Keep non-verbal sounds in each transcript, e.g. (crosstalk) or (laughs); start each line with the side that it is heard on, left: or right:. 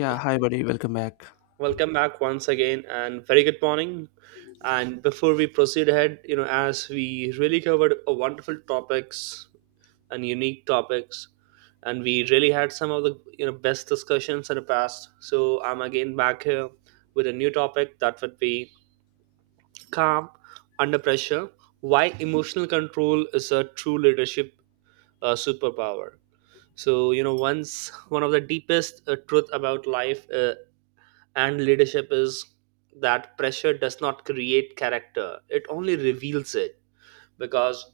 left: Yeah, hi buddy, welcome back.
right: Welcome back once again, and very good morning. And before we proceed ahead, as we really covered a wonderful topics and unique topics, and we really had some of the best discussions in the past. So I'm again back here with a new topic that would be calm under pressure. Why emotional control is a true leadership superpower. So you know, once one of the deepest truth about life and leadership is that pressure does not create character, it only reveals it. Because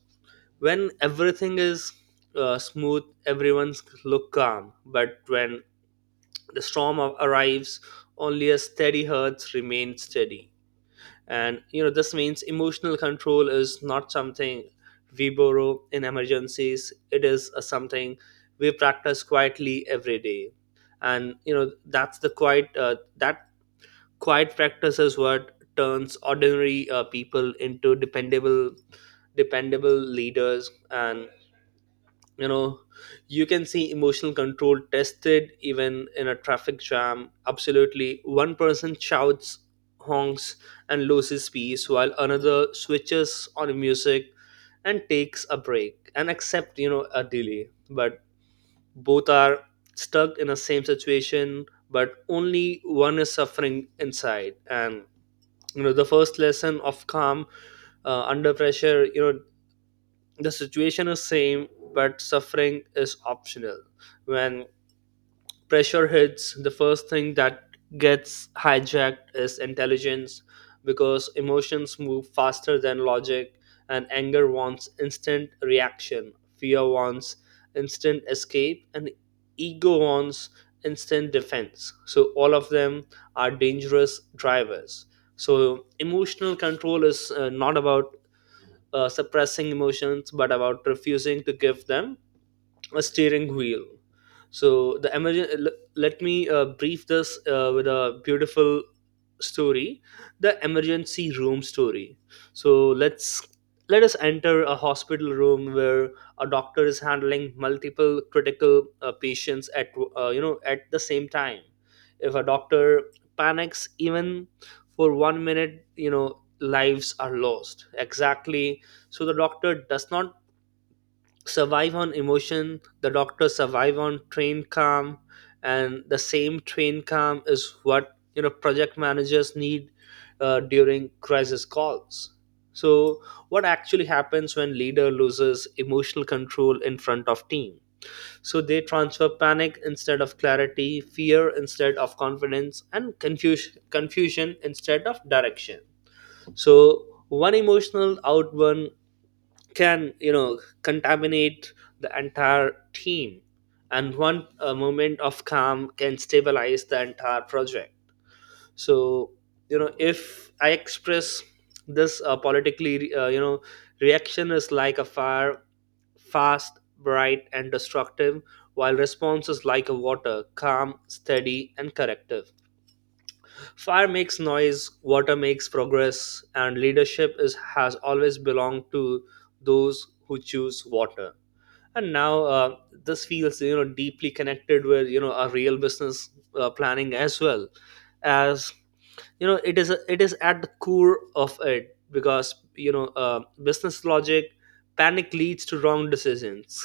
right: when everything is smooth, everyone's look calm, but when the arrives, only a steady heart remains steady. And you know this means emotional control is not something we borrow in emergencies, it is a something we practice quietly every day. And you know that's the quiet that Quiet practice is what turns ordinary people into dependable leaders. And you know, you can see emotional control tested even in a traffic jam. Absolutely, one person shouts, honks, and loses peace, while another switches on music and takes a break and accept a delay. But both are stuck in the same situation, but only one is suffering inside. And you know the first lesson of calm under pressure, the situation is same but suffering is optional. When pressure hits, the first thing that gets hijacked is intelligence, because emotions move faster than logic, and anger wants instant reaction, fear wants instant escape, and ego wants instant defense. So, all of them are dangerous drivers. So, emotional control is not about suppressing emotions, but about refusing to give them a steering wheel. So the let me brief this with a beautiful story, the emergency room story. So let us enter a hospital room where a doctor is handling multiple critical patients at at the same time. If a doctor panics even for 1 minute, you know lives are lost. Exactly. So the doctor does not survive on emotion, the doctors survive on train calm, and the same train calm is what you know project managers need during crisis calls. So what actually happens when leader loses emotional control in front of team? So they transfer panic instead of clarity, fear instead of confidence, and confusion instead of direction. So one emotional outburst can contaminate the entire team, and one moment of calm can stabilize the entire project. So if I express this politically, reaction is like a fire, fast, bright and destructive, while response is like a water, calm, steady and corrective. Fire makes noise, water makes progress, and leadership is has always belonged to those who choose water. And now this feels deeply connected with our real business planning as well, as you know it is at the core of it, because business logic, panic leads to wrong decisions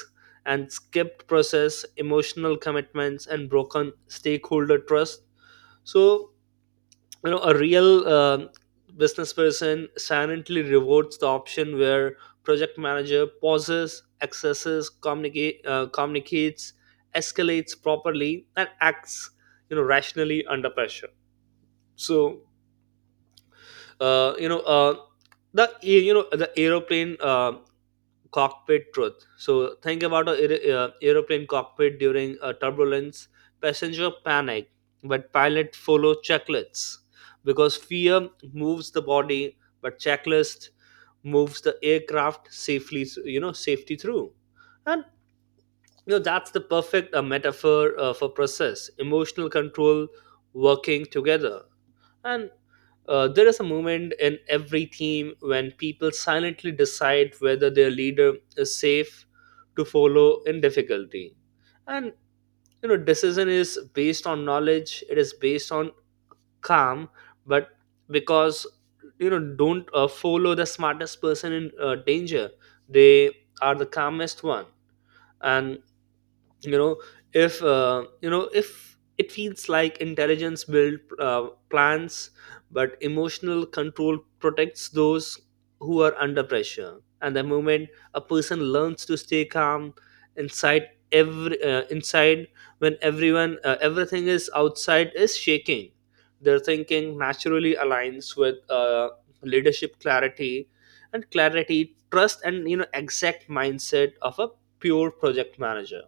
right: and skipped process, emotional commitments, and broken stakeholder trust. So you know a real business person silently rewards the option where project manager pauses, accesses, communicates, escalates properly and acts rationally under pressure. So you know the you know the aeroplane cockpit truth. So think about a aeroplane cockpit during a turbulence. Passenger panic, but pilot follow checklists, because fear moves the body, but checklist moves the aircraft safely. You know, safety through, and you know that's the perfect metaphor for process, emotional control working together. And there is a moment in every team when people silently decide whether their leader is safe to follow in difficulty. And you know, decision is based on knowledge. It is based on calm. But because you know, don't follow the smartest person in danger. They are the calmest one. And you know if it feels like intelligence build plans, but emotional control protects those who are under pressure. And the moment a person learns to stay calm inside, every inside when everyone everything is outside is shaking, their thinking naturally aligns with leadership clarity, and clarity trust, and you know exact mindset of a pure project manager.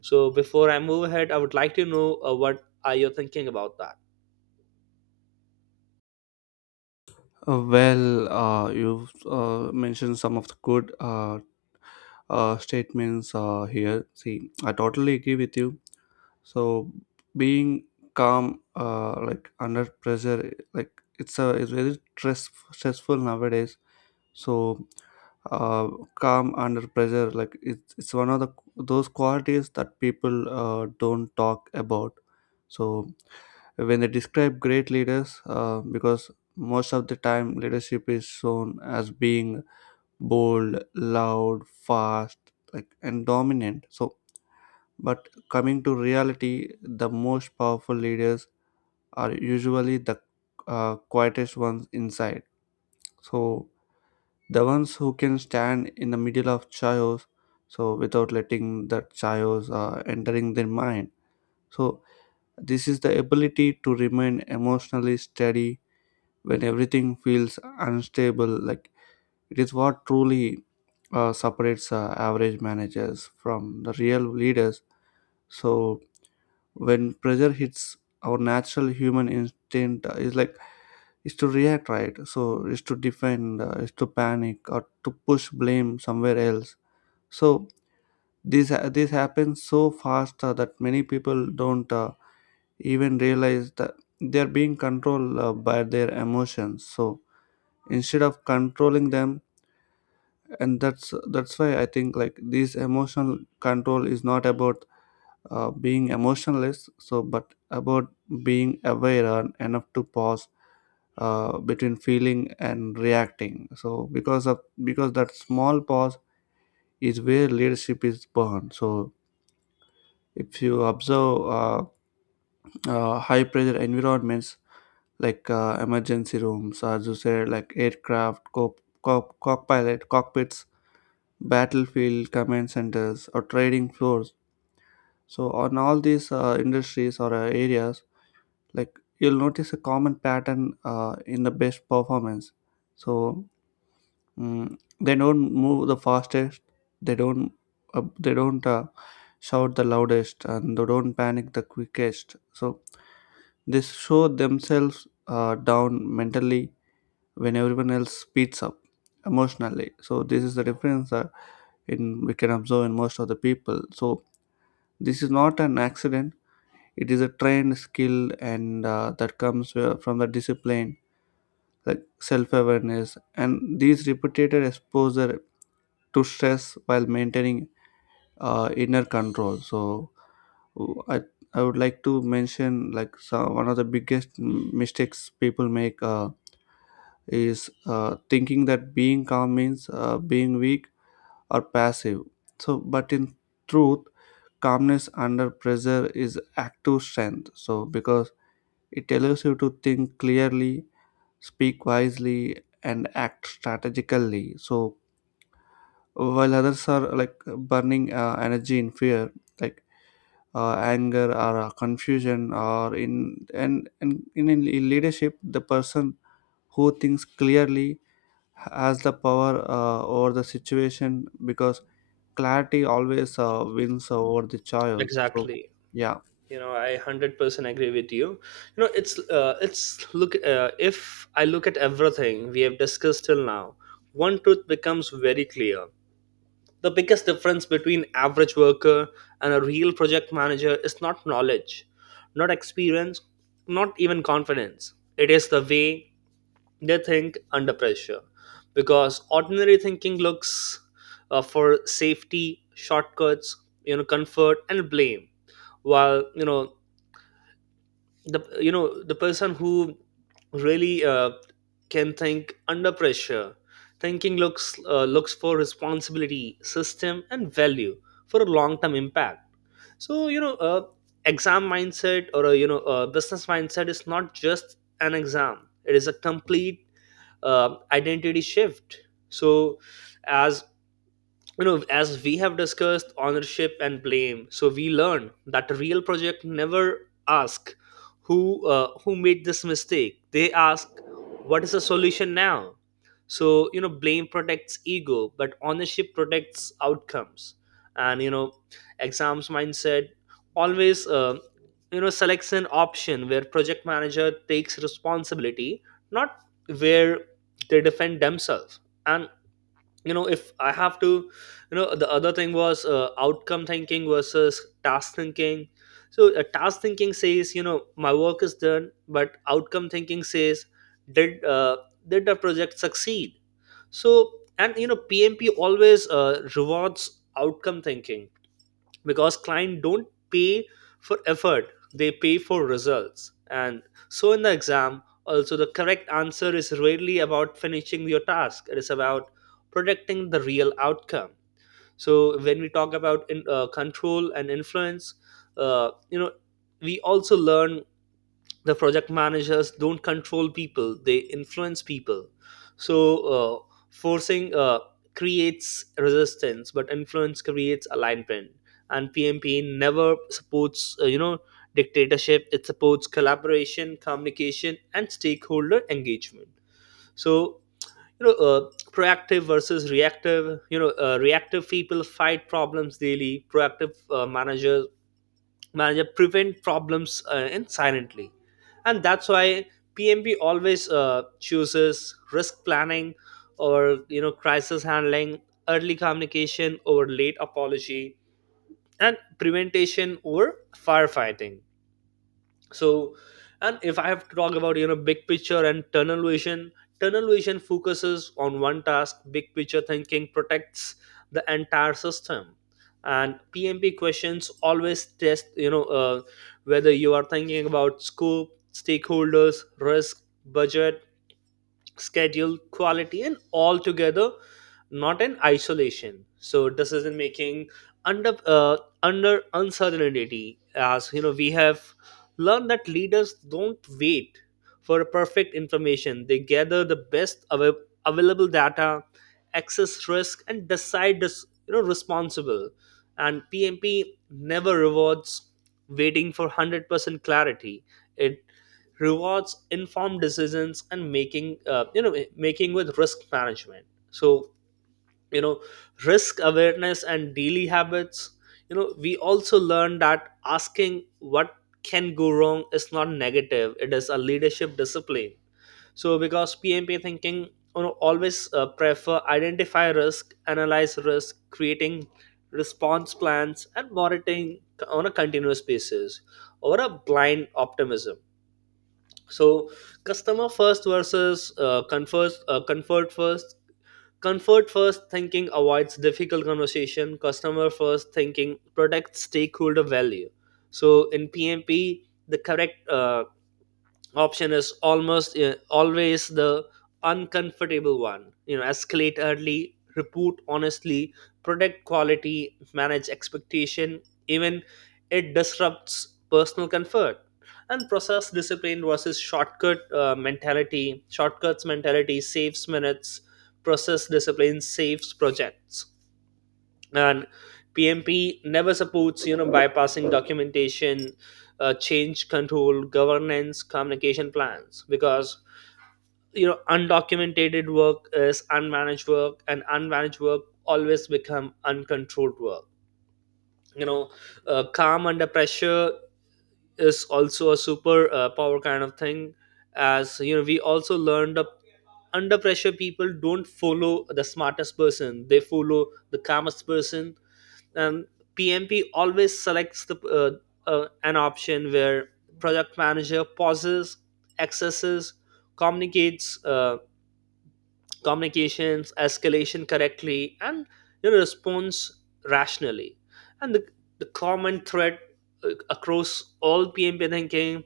right: So before I move ahead, I would like to know what are you thinking about that?
left: You've mentioned some of the good statements here. See, I totally agree with you. So, being calm, like under pressure, like it's a it's very stressful nowadays. So, uh, calm under pressure, like it's one of the those qualities that people don't talk about. So. When they describe great leaders, because most of the time leadership is shown as being bold, loud, fast, like, and dominant, so but coming to reality, the most powerful leaders are usually the quietest ones inside. So the ones who can stand in the middle of chaos, so without letting that chaos entering their mind. So this is the ability to remain emotionally steady when everything feels unstable, like it is what truly separates average managers from the real leaders. So when pressure hits, our natural human instinct is like is to react, right? So is to defend, is to panic or to push blame somewhere else. So this happens so fast that many people don't even realize that they are being controlled by their emotions, so instead of controlling them. And that's why I think, like, this emotional control is not about being emotionless, so but about being aware and enough to pause between feeling and reacting. So because of because that small pause is where leadership is born. So if you observe high pressure environments, like emergency rooms, as you said, like aircraft cockpilot cockpits, battlefield command centers, or trading floors, so on all these industries or areas, like, you'll notice a common pattern in the best performance. So they don't move the fastest, they don't uh, they don't uh, shout the loudest, and they don't panic the quickest. So they show themselves down mentally when everyone else speeds up emotionally. So this is the difference in we can observe in most of the people. So this is not an accident, it is a trained skill, and that comes from the discipline, like self-awareness and these repeated exposure to stress while maintaining inner control. So i I would like to mention, like, one of the biggest mistakes people make is thinking that being calm means being weak or passive. So but in truth, calmness under pressure is active strength, so because it allows you to think clearly, speak wisely, and act strategically. So while others are like burning energy in fear, like anger or confusion or in, in leadership, the person who thinks clearly has the power over the situation, because clarity always wins over the chaos. So
right: Exactly.
left: yeah.
right: You know, I 100% agree with you. You know, it's look. If I look at everything we have discussed till now, one truth becomes very clear. The biggest difference between average worker and a real project manager is not knowledge, not experience, not even confidence. It is the way they think under pressure, because ordinary thinking looks for safety shortcuts, you know, comfort and blame, while the person who really can think under pressure, thinking looks for responsibility, system and value for a long term impact. So exam mindset, or a you know a business mindset, is not just an exam, it is a complete identity shift. So as you know, as we have discussed ownership and blame, so we learned that real project never ask who who made this mistake, they ask what is the solution now. So you know blame protects ego, but ownership protects outcomes. And you know exams mindset always selects an option where project manager takes responsibility, not where they defend themselves. And you know if I have to you know the other thing was outcome thinking versus task thinking. So task thinking says you know my work is done, but outcome thinking says did uh, did the project succeed. So and you know PMP always rewards outcome thinking, because client don't pay for effort, they pay for results. And so in the exam also, the correct answer is rarely about finishing your task, it is about protecting the real outcome. So when we talk about control and influence, uh, you know we also learn the project managers don't control people, they influence people. So uh, forcing creates resistance, but influence creates alignment. And PMP never supports dictatorship, it supports collaboration, communication and stakeholder engagement. So you know uh, proactive versus reactive, reactive people fight problems daily, proactive manager prevent problems and silently. And that's why PMP always chooses risk planning, or you know crisis handling, early communication over late apology, and preventation over firefighting. So and if I have to talk about you know big picture and tunnel vision, tunnel vision focuses on one task, big picture thinking protects the entire system. And PMP questions always test you know whether you are thinking about scope, stakeholders, risk, budget, schedule, quality and all together, not in isolation. So decision making under uh, under uncertainty, as you know we have learned that leaders don't wait for perfect information. They gather the best available data, assess risk, and decide this, you know, responsible. And PMP never rewards waiting for 100% clarity. It rewards informed decisions and making with risk management. So you know risk awareness and daily habits, you know we also learn that asking what can go wrong is not negative, it is a leadership discipline. So because PMP thinking you know always prefer identify risk, analyze risk, creating response plans and monitoring on a continuous basis over a blind optimism. So customer first versus comfort first, comfort first thinking avoids difficult conversation, customer first thinking protects stakeholder value. So in PMP the correct option is almost always the uncomfortable one, you know, escalate early, report honestly, protect quality, manage expectation, even it disrupts personal comfort. And process discipline versus shortcut mentality, shortcuts mentality saves minutes, process discipline saves projects. And PMP never supports you know bypassing documentation, change control, governance, communication plans, because you know undocumented work is unmanaged work, and unmanaged work always become uncontrolled work. You know, calm under pressure is also a super power kind of thing. As you know, we also learned up, under pressure people don't follow the smartest person, they follow the calmest person. um, PMP always selects the an option where product manager pauses, accesses, communicates, communications escalation correctly and your response rationally. And the common thread uh, across all pmp thinking,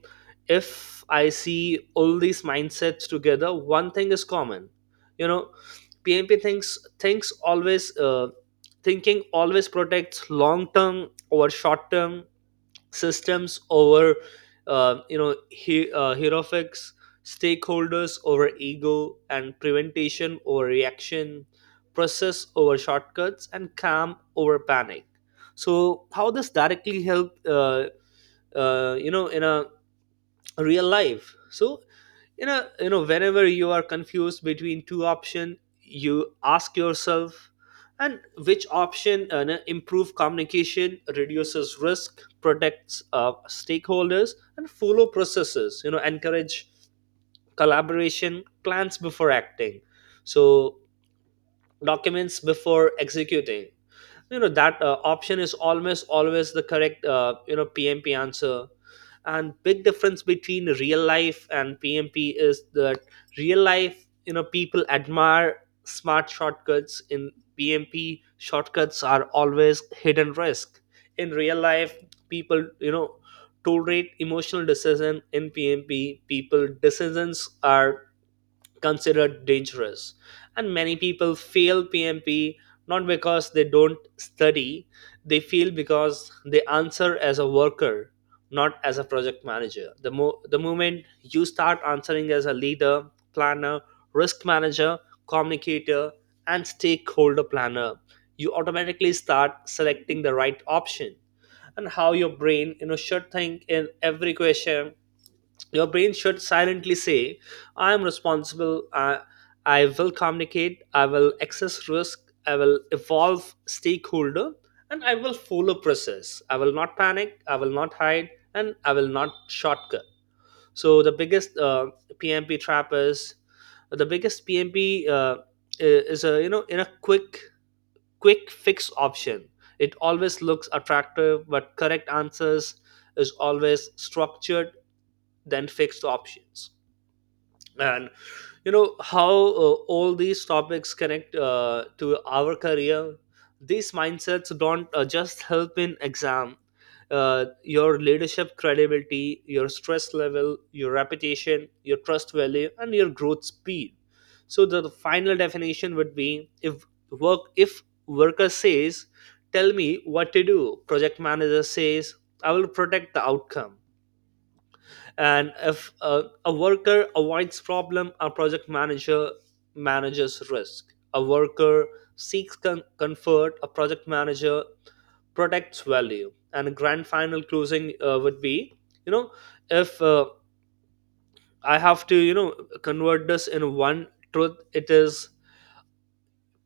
right: if I see all these mindsets together, one thing is common. you know PMP thinks always thinking always protects long term over short term, systems over hierarchies, stakeholders over ego, and preventation over reaction, process over shortcuts, and calm over panic. So how this directly help in a real life? So you know whenever you are confused between two options, you ask yourself, and which option no, improve communication, reduces risk, protects stakeholders, and follow processes, encourage collaboration, plans before acting, so documents before executing, that option is almost always the correct pmp answer. And big difference between real life and pmp is that real life, people admire smart shortcuts, in pmp shortcuts are always hidden risk. In real life people tolerate emotional decision, in pmp people decisions are considered dangerous. And many people fail PMP not because they don't study, they fail because they answer as a worker, not as a project manager. The moment you start answering as a leader, planner, risk manager, communicator, and stakeholder planner, you automatically start selecting the right option. And how your brain, you know, should think in every question, your brain should silently say, I am responsible, I will communicate, I will access risk, I will evolve stakeholder, and I will follow process. I will not panic, I will not hide, and I will not shortcut. So, the biggest PMP trap is the biggest PMP is a, you know, in a quick fix option. It always looks attractive, but correct answers is always structured then fixed options. And you know how all these topics connect to our career, these mindsets don't just help in exam, your leadership credibility, your stress level, your reputation, your trust value, and your growth speed. So the final definition would be, if worker says tell me what to do, project manager says I will protect the outcome. And if a worker avoids problem, a project manager manages risk. A worker seeks comfort, a project manager protects value. And a grand final closing would be, you know if I have to, you know, convert this in one truth, it is: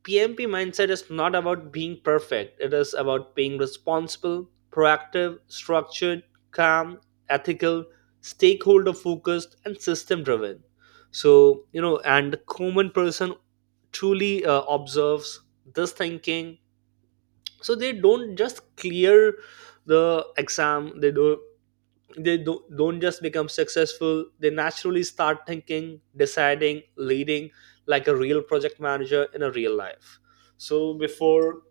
right: PMP mindset is not about being perfect, it is about being responsible, proactive, structured, calm, ethical, stakeholder focused, and system driven. So, you know, and the common person truly observes this thinking. So they don't just clear the exam, don't just become successful, they naturally start thinking, deciding, leading like a real project manager in a real life. So before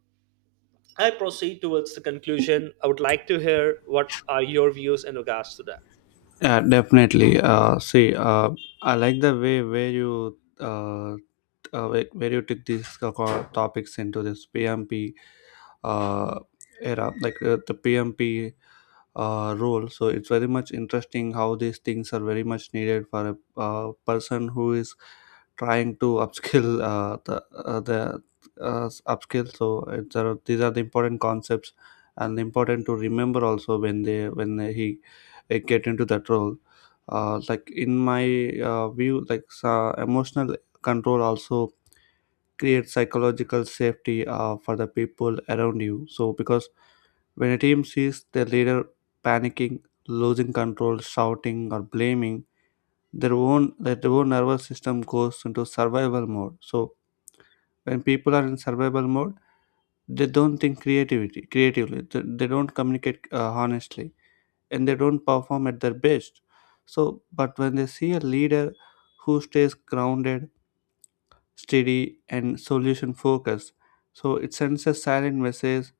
right: I proceed towards the conclusion, I would like to hear what are your views in regards to that.
left: Yeah, definitely. See, I like the way where you uh, where where you took these topics into this PMP uh, era, like, the PMP role. So it's very much interesting how these things are very much needed for a, person who is trying to upskill (laughs) the upskill. So it's, these are the important concepts and important to remember also when they when he get into that role. Uh, like in my view, like, emotional control also creates psychological safety for the people around you, so because when a team sees their leader panicking, losing control, shouting, or blaming, their own nervous system goes into survival mode. So when people are in survival mode, they don't think creativity creatively. They don't communicate honestly, and they don't perform at their best. So, but when they see a leader who stays grounded, steady, and solution focused, so it sends a silent message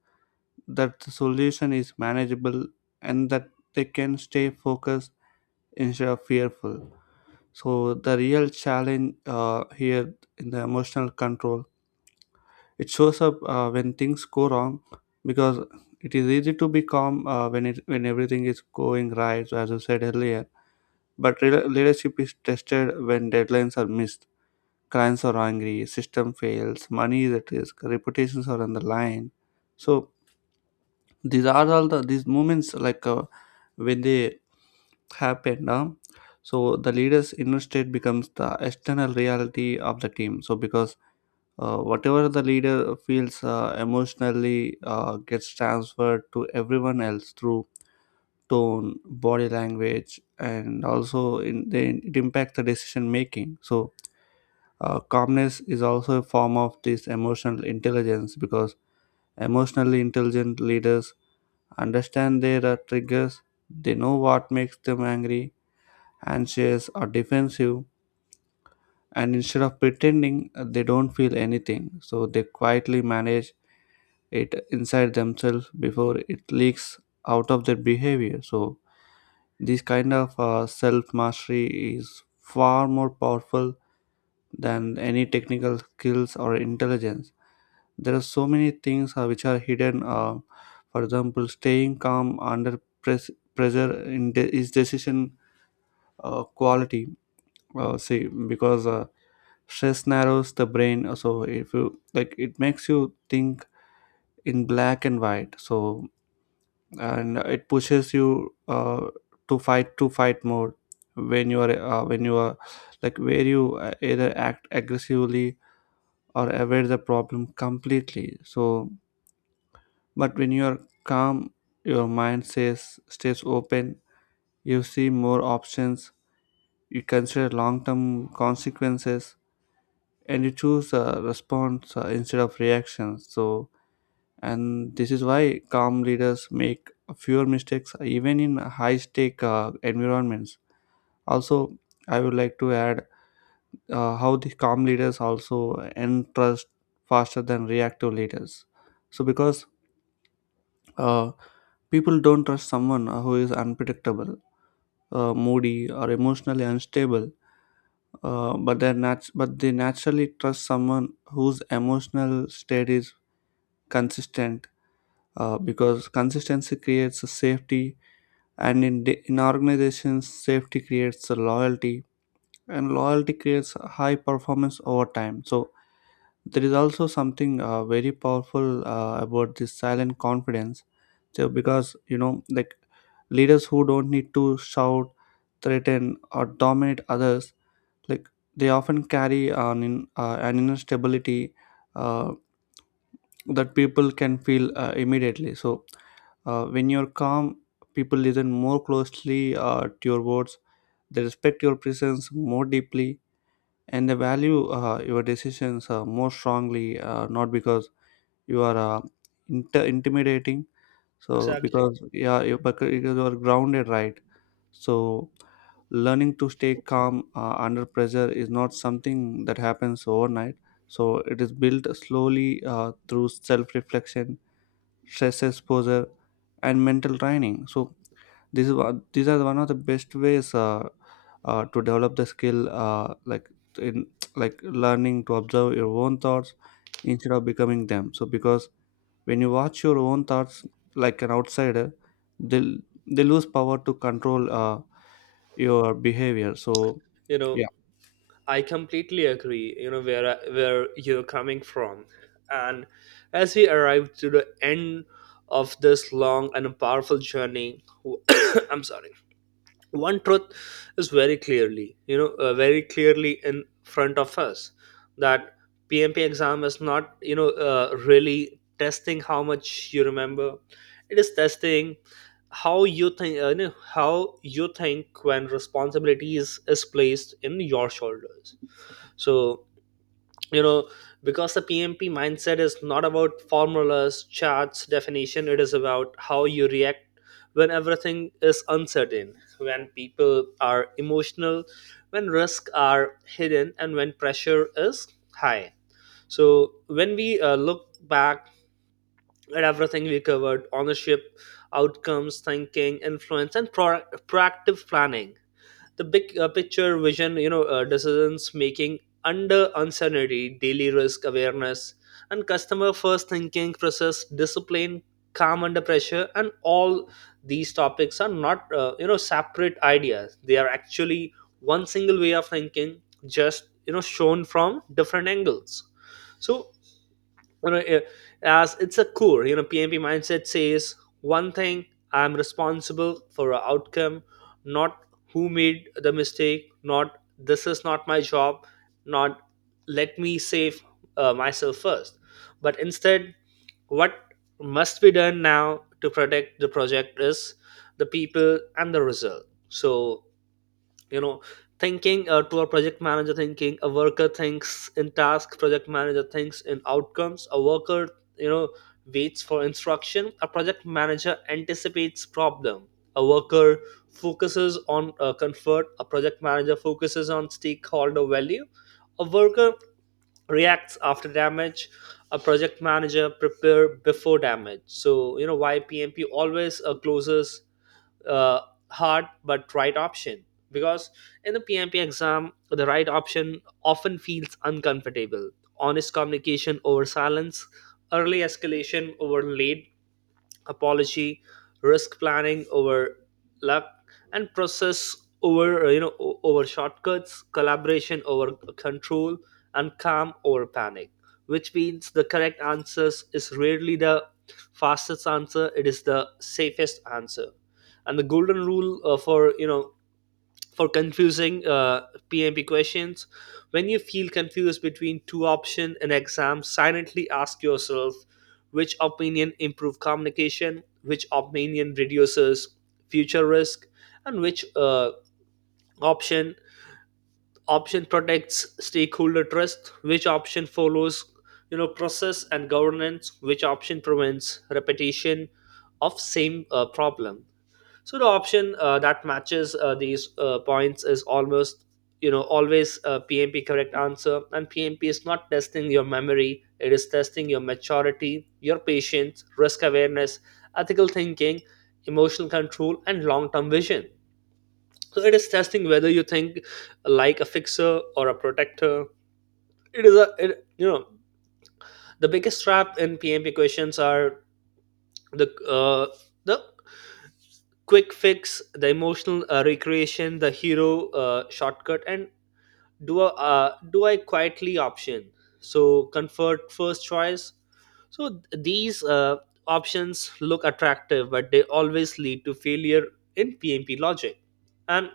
left: that the solution is manageable and that they can stay focused instead of fearful. So the real challenge here in the emotional control, it shows up when things go wrong, because it is easy to be calm when it when everything is going right, so as I said earlier. But leadership is tested when deadlines are missed, clients are angry, system fails, money is at risk, reputations are on the line. So these are all the these moments like, when they happen now. So the leader's inner state becomes the external reality of the team, so because whatever the leader feels emotionally gets transferred to everyone else through tone, body language, and also in then it impacts the decision making. So calmness is also a form of this emotional intelligence, because emotionally intelligent leaders understand their triggers, they know what makes them angry and shares are defensive, and instead of pretending they don't feel anything, so they quietly manage it inside themselves before it leaks out of their behavior. So this kind of self mastery is far more powerful than any technical skills or intelligence. There are so many things which are hidden, for example, staying calm under pressure in is decision quality, see because stress narrows the brain, so if you, like, it makes you think in black and white. So and it pushes you to fight, to fight mode, when you are, like, where you either act aggressively or avoid the problem completely. So but when you are calm, your mind says stays open, you see more options, you consider long term consequences, and you choose a response instead of reactions. So and this is why calm leaders make fewer mistakes even in high stake environments. Also, I would like to add how the calm leaders also earn trust faster than reactive leaders, so because uh, people don't trust someone who is unpredictable, moody, or emotionally unstable, but they naturally trust someone whose emotional state is consistent, because consistency creates a safety, and in, in organizations, safety creates the loyalty, and loyalty creates high performance over time. So there is also something very powerful about this silent confidence, so because, you know, like, leaders who don't need to shout, threaten, or dominate others, like, they often carry an inner stability uh, that people can feel immediately. So when you're calm, people listen more closely to your words. They respect your presence more deeply, and they value your decisions more strongly. Not because you are intimidating, so
right: Exactly.
left: because yeah, you because you are grounded, right? So learning to stay calm under pressure is not something that happens overnight. So it is built slowly through self-reflection, stress exposure, and mental training. So these are one of the best ways to develop the skill, like in (tsk) like learning to observe your own thoughts instead of becoming them. So because when you watch your own thoughts like an outsider, they they lose power to control your behavior. So
right: You know,
left: yeah.
right: I completely agree, you know, where where you're coming from. And as we arrive to the end of this long and powerful journey (coughs) I'm sorry. One truth is very clearly, very clearly in front of us, that pmp exam is not, really testing how much you remember, it is testing how you think, how you think when responsibilities is placed in your shoulders. So, you know, because the pmp mindset is not about formulas, charts, definition, it is about how you react when everything is uncertain, when people are emotional, when risks are hidden, and when pressure is high. So when we look back at everything we covered, ownership, outcomes thinking, influence, and proactive planning, the big picture vision, decisions making under uncertainty, daily risk awareness, and customer first thinking, process discipline, calm under pressure, and all these topics are not, separate ideas, they are actually one single way of thinking, just, you know, shown from different angles. So, you know it- as it's a core, you know, pmp mindset says one thing: I'm responsible for a outcome, not who made the mistake, not this is not my job, not let me save myself first, but instead what must be done now to protect the project is the people and the result. So, you know, thinking to a project manager thinking, a worker thinks in task, project manager thinks in outcomes. A worker, you know, waits for instruction, a project manager anticipates problem. A worker focuses on comfort, a project manager focuses on stakeholder value. A worker reacts after damage, a project manager prepare before damage. So, you know, why pmp always closes uh, hard but right option? Because in the PMP exam, the right option often feels uncomfortable. Honest communication over silence, early escalation over late apology, risk planning over luck, and process over, over shortcuts, collaboration over control, and calm over panic. Which means the correct answers is rarely the fastest answer, it is the safest answer. And the golden rule for, you know, for confusing PMP questions: when you feel confused between two options in exam, silently ask yourself, which opinion improve communication, which opinion reduces future risk, and which option option protects stakeholder trust, which option follows, you know, process and governance, which option prevents repetition of same problem. So the option that matches these points is almost, you know, always a PMP correct answer. And PMP is not testing your memory; it is testing your maturity, your patience, risk awareness, ethical thinking, emotional control, and long-term vision. So it is testing whether you think like a fixer or a protector. It is you know, the biggest trap in PMP questions are the uh, the quick fix, the emotional recreation, the hero shortcut, and do a do I quietly option, so comfort first choice. So these options look attractive but they always lead to failure in pmp logic. And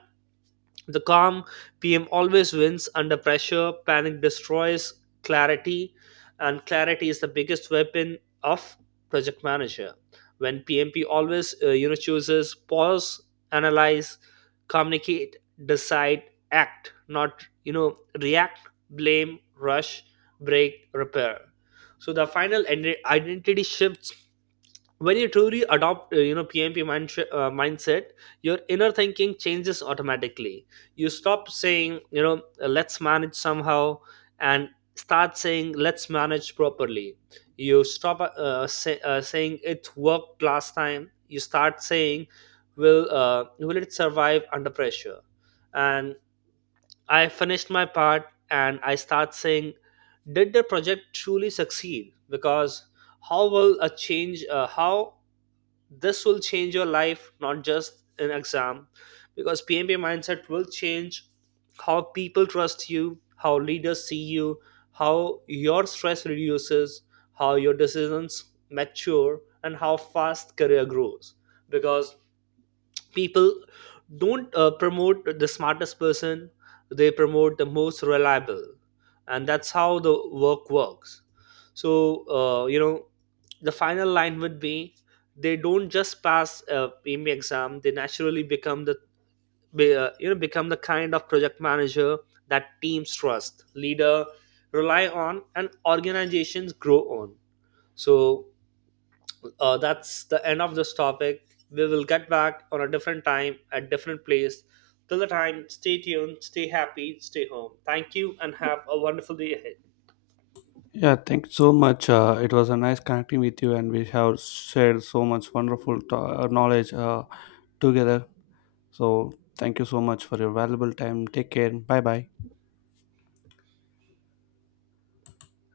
right: the calm PM always wins under pressure, panic destroys clarity, and clarity is the biggest weapon of project manager. When PMP always, chooses pause, analyze, communicate, decide, act, not, you know, react, blame, rush, break, repair. So the final identity shifts when you truly adopt, pmp mindset, your inner thinking changes automatically. You stop saying, let's manage somehow, and start saying let's manage properly. You stop, saying it worked last time, you start saying will, will it survive under pressure. And I finished my part, and I start saying did the project truly succeed. Because how will a change, how this will change your life, not just an exam. Because pmp mindset will change how people trust you, how leaders see you, how your stress reduces, how your decisions mature, and how fast career grows. Because people don't promote the smartest person, they promote the most reliable. And that's how the work works. So, the final line would be, they don't just pass a PME exam, they naturally become the you know, become the kind of project manager that teams trust, leader rely on, and organizations grow on. So, that's the end of this topic. We will get back on a different time at different place. Till the time, stay tuned, stay happy, stay home. Thank you, and have a wonderful day ahead.
left: Yeah, thanks so much. It was a nice connecting with you, and we have shared so much wonderful knowledge together. So, thank you so much for your valuable time. Take care. Bye bye.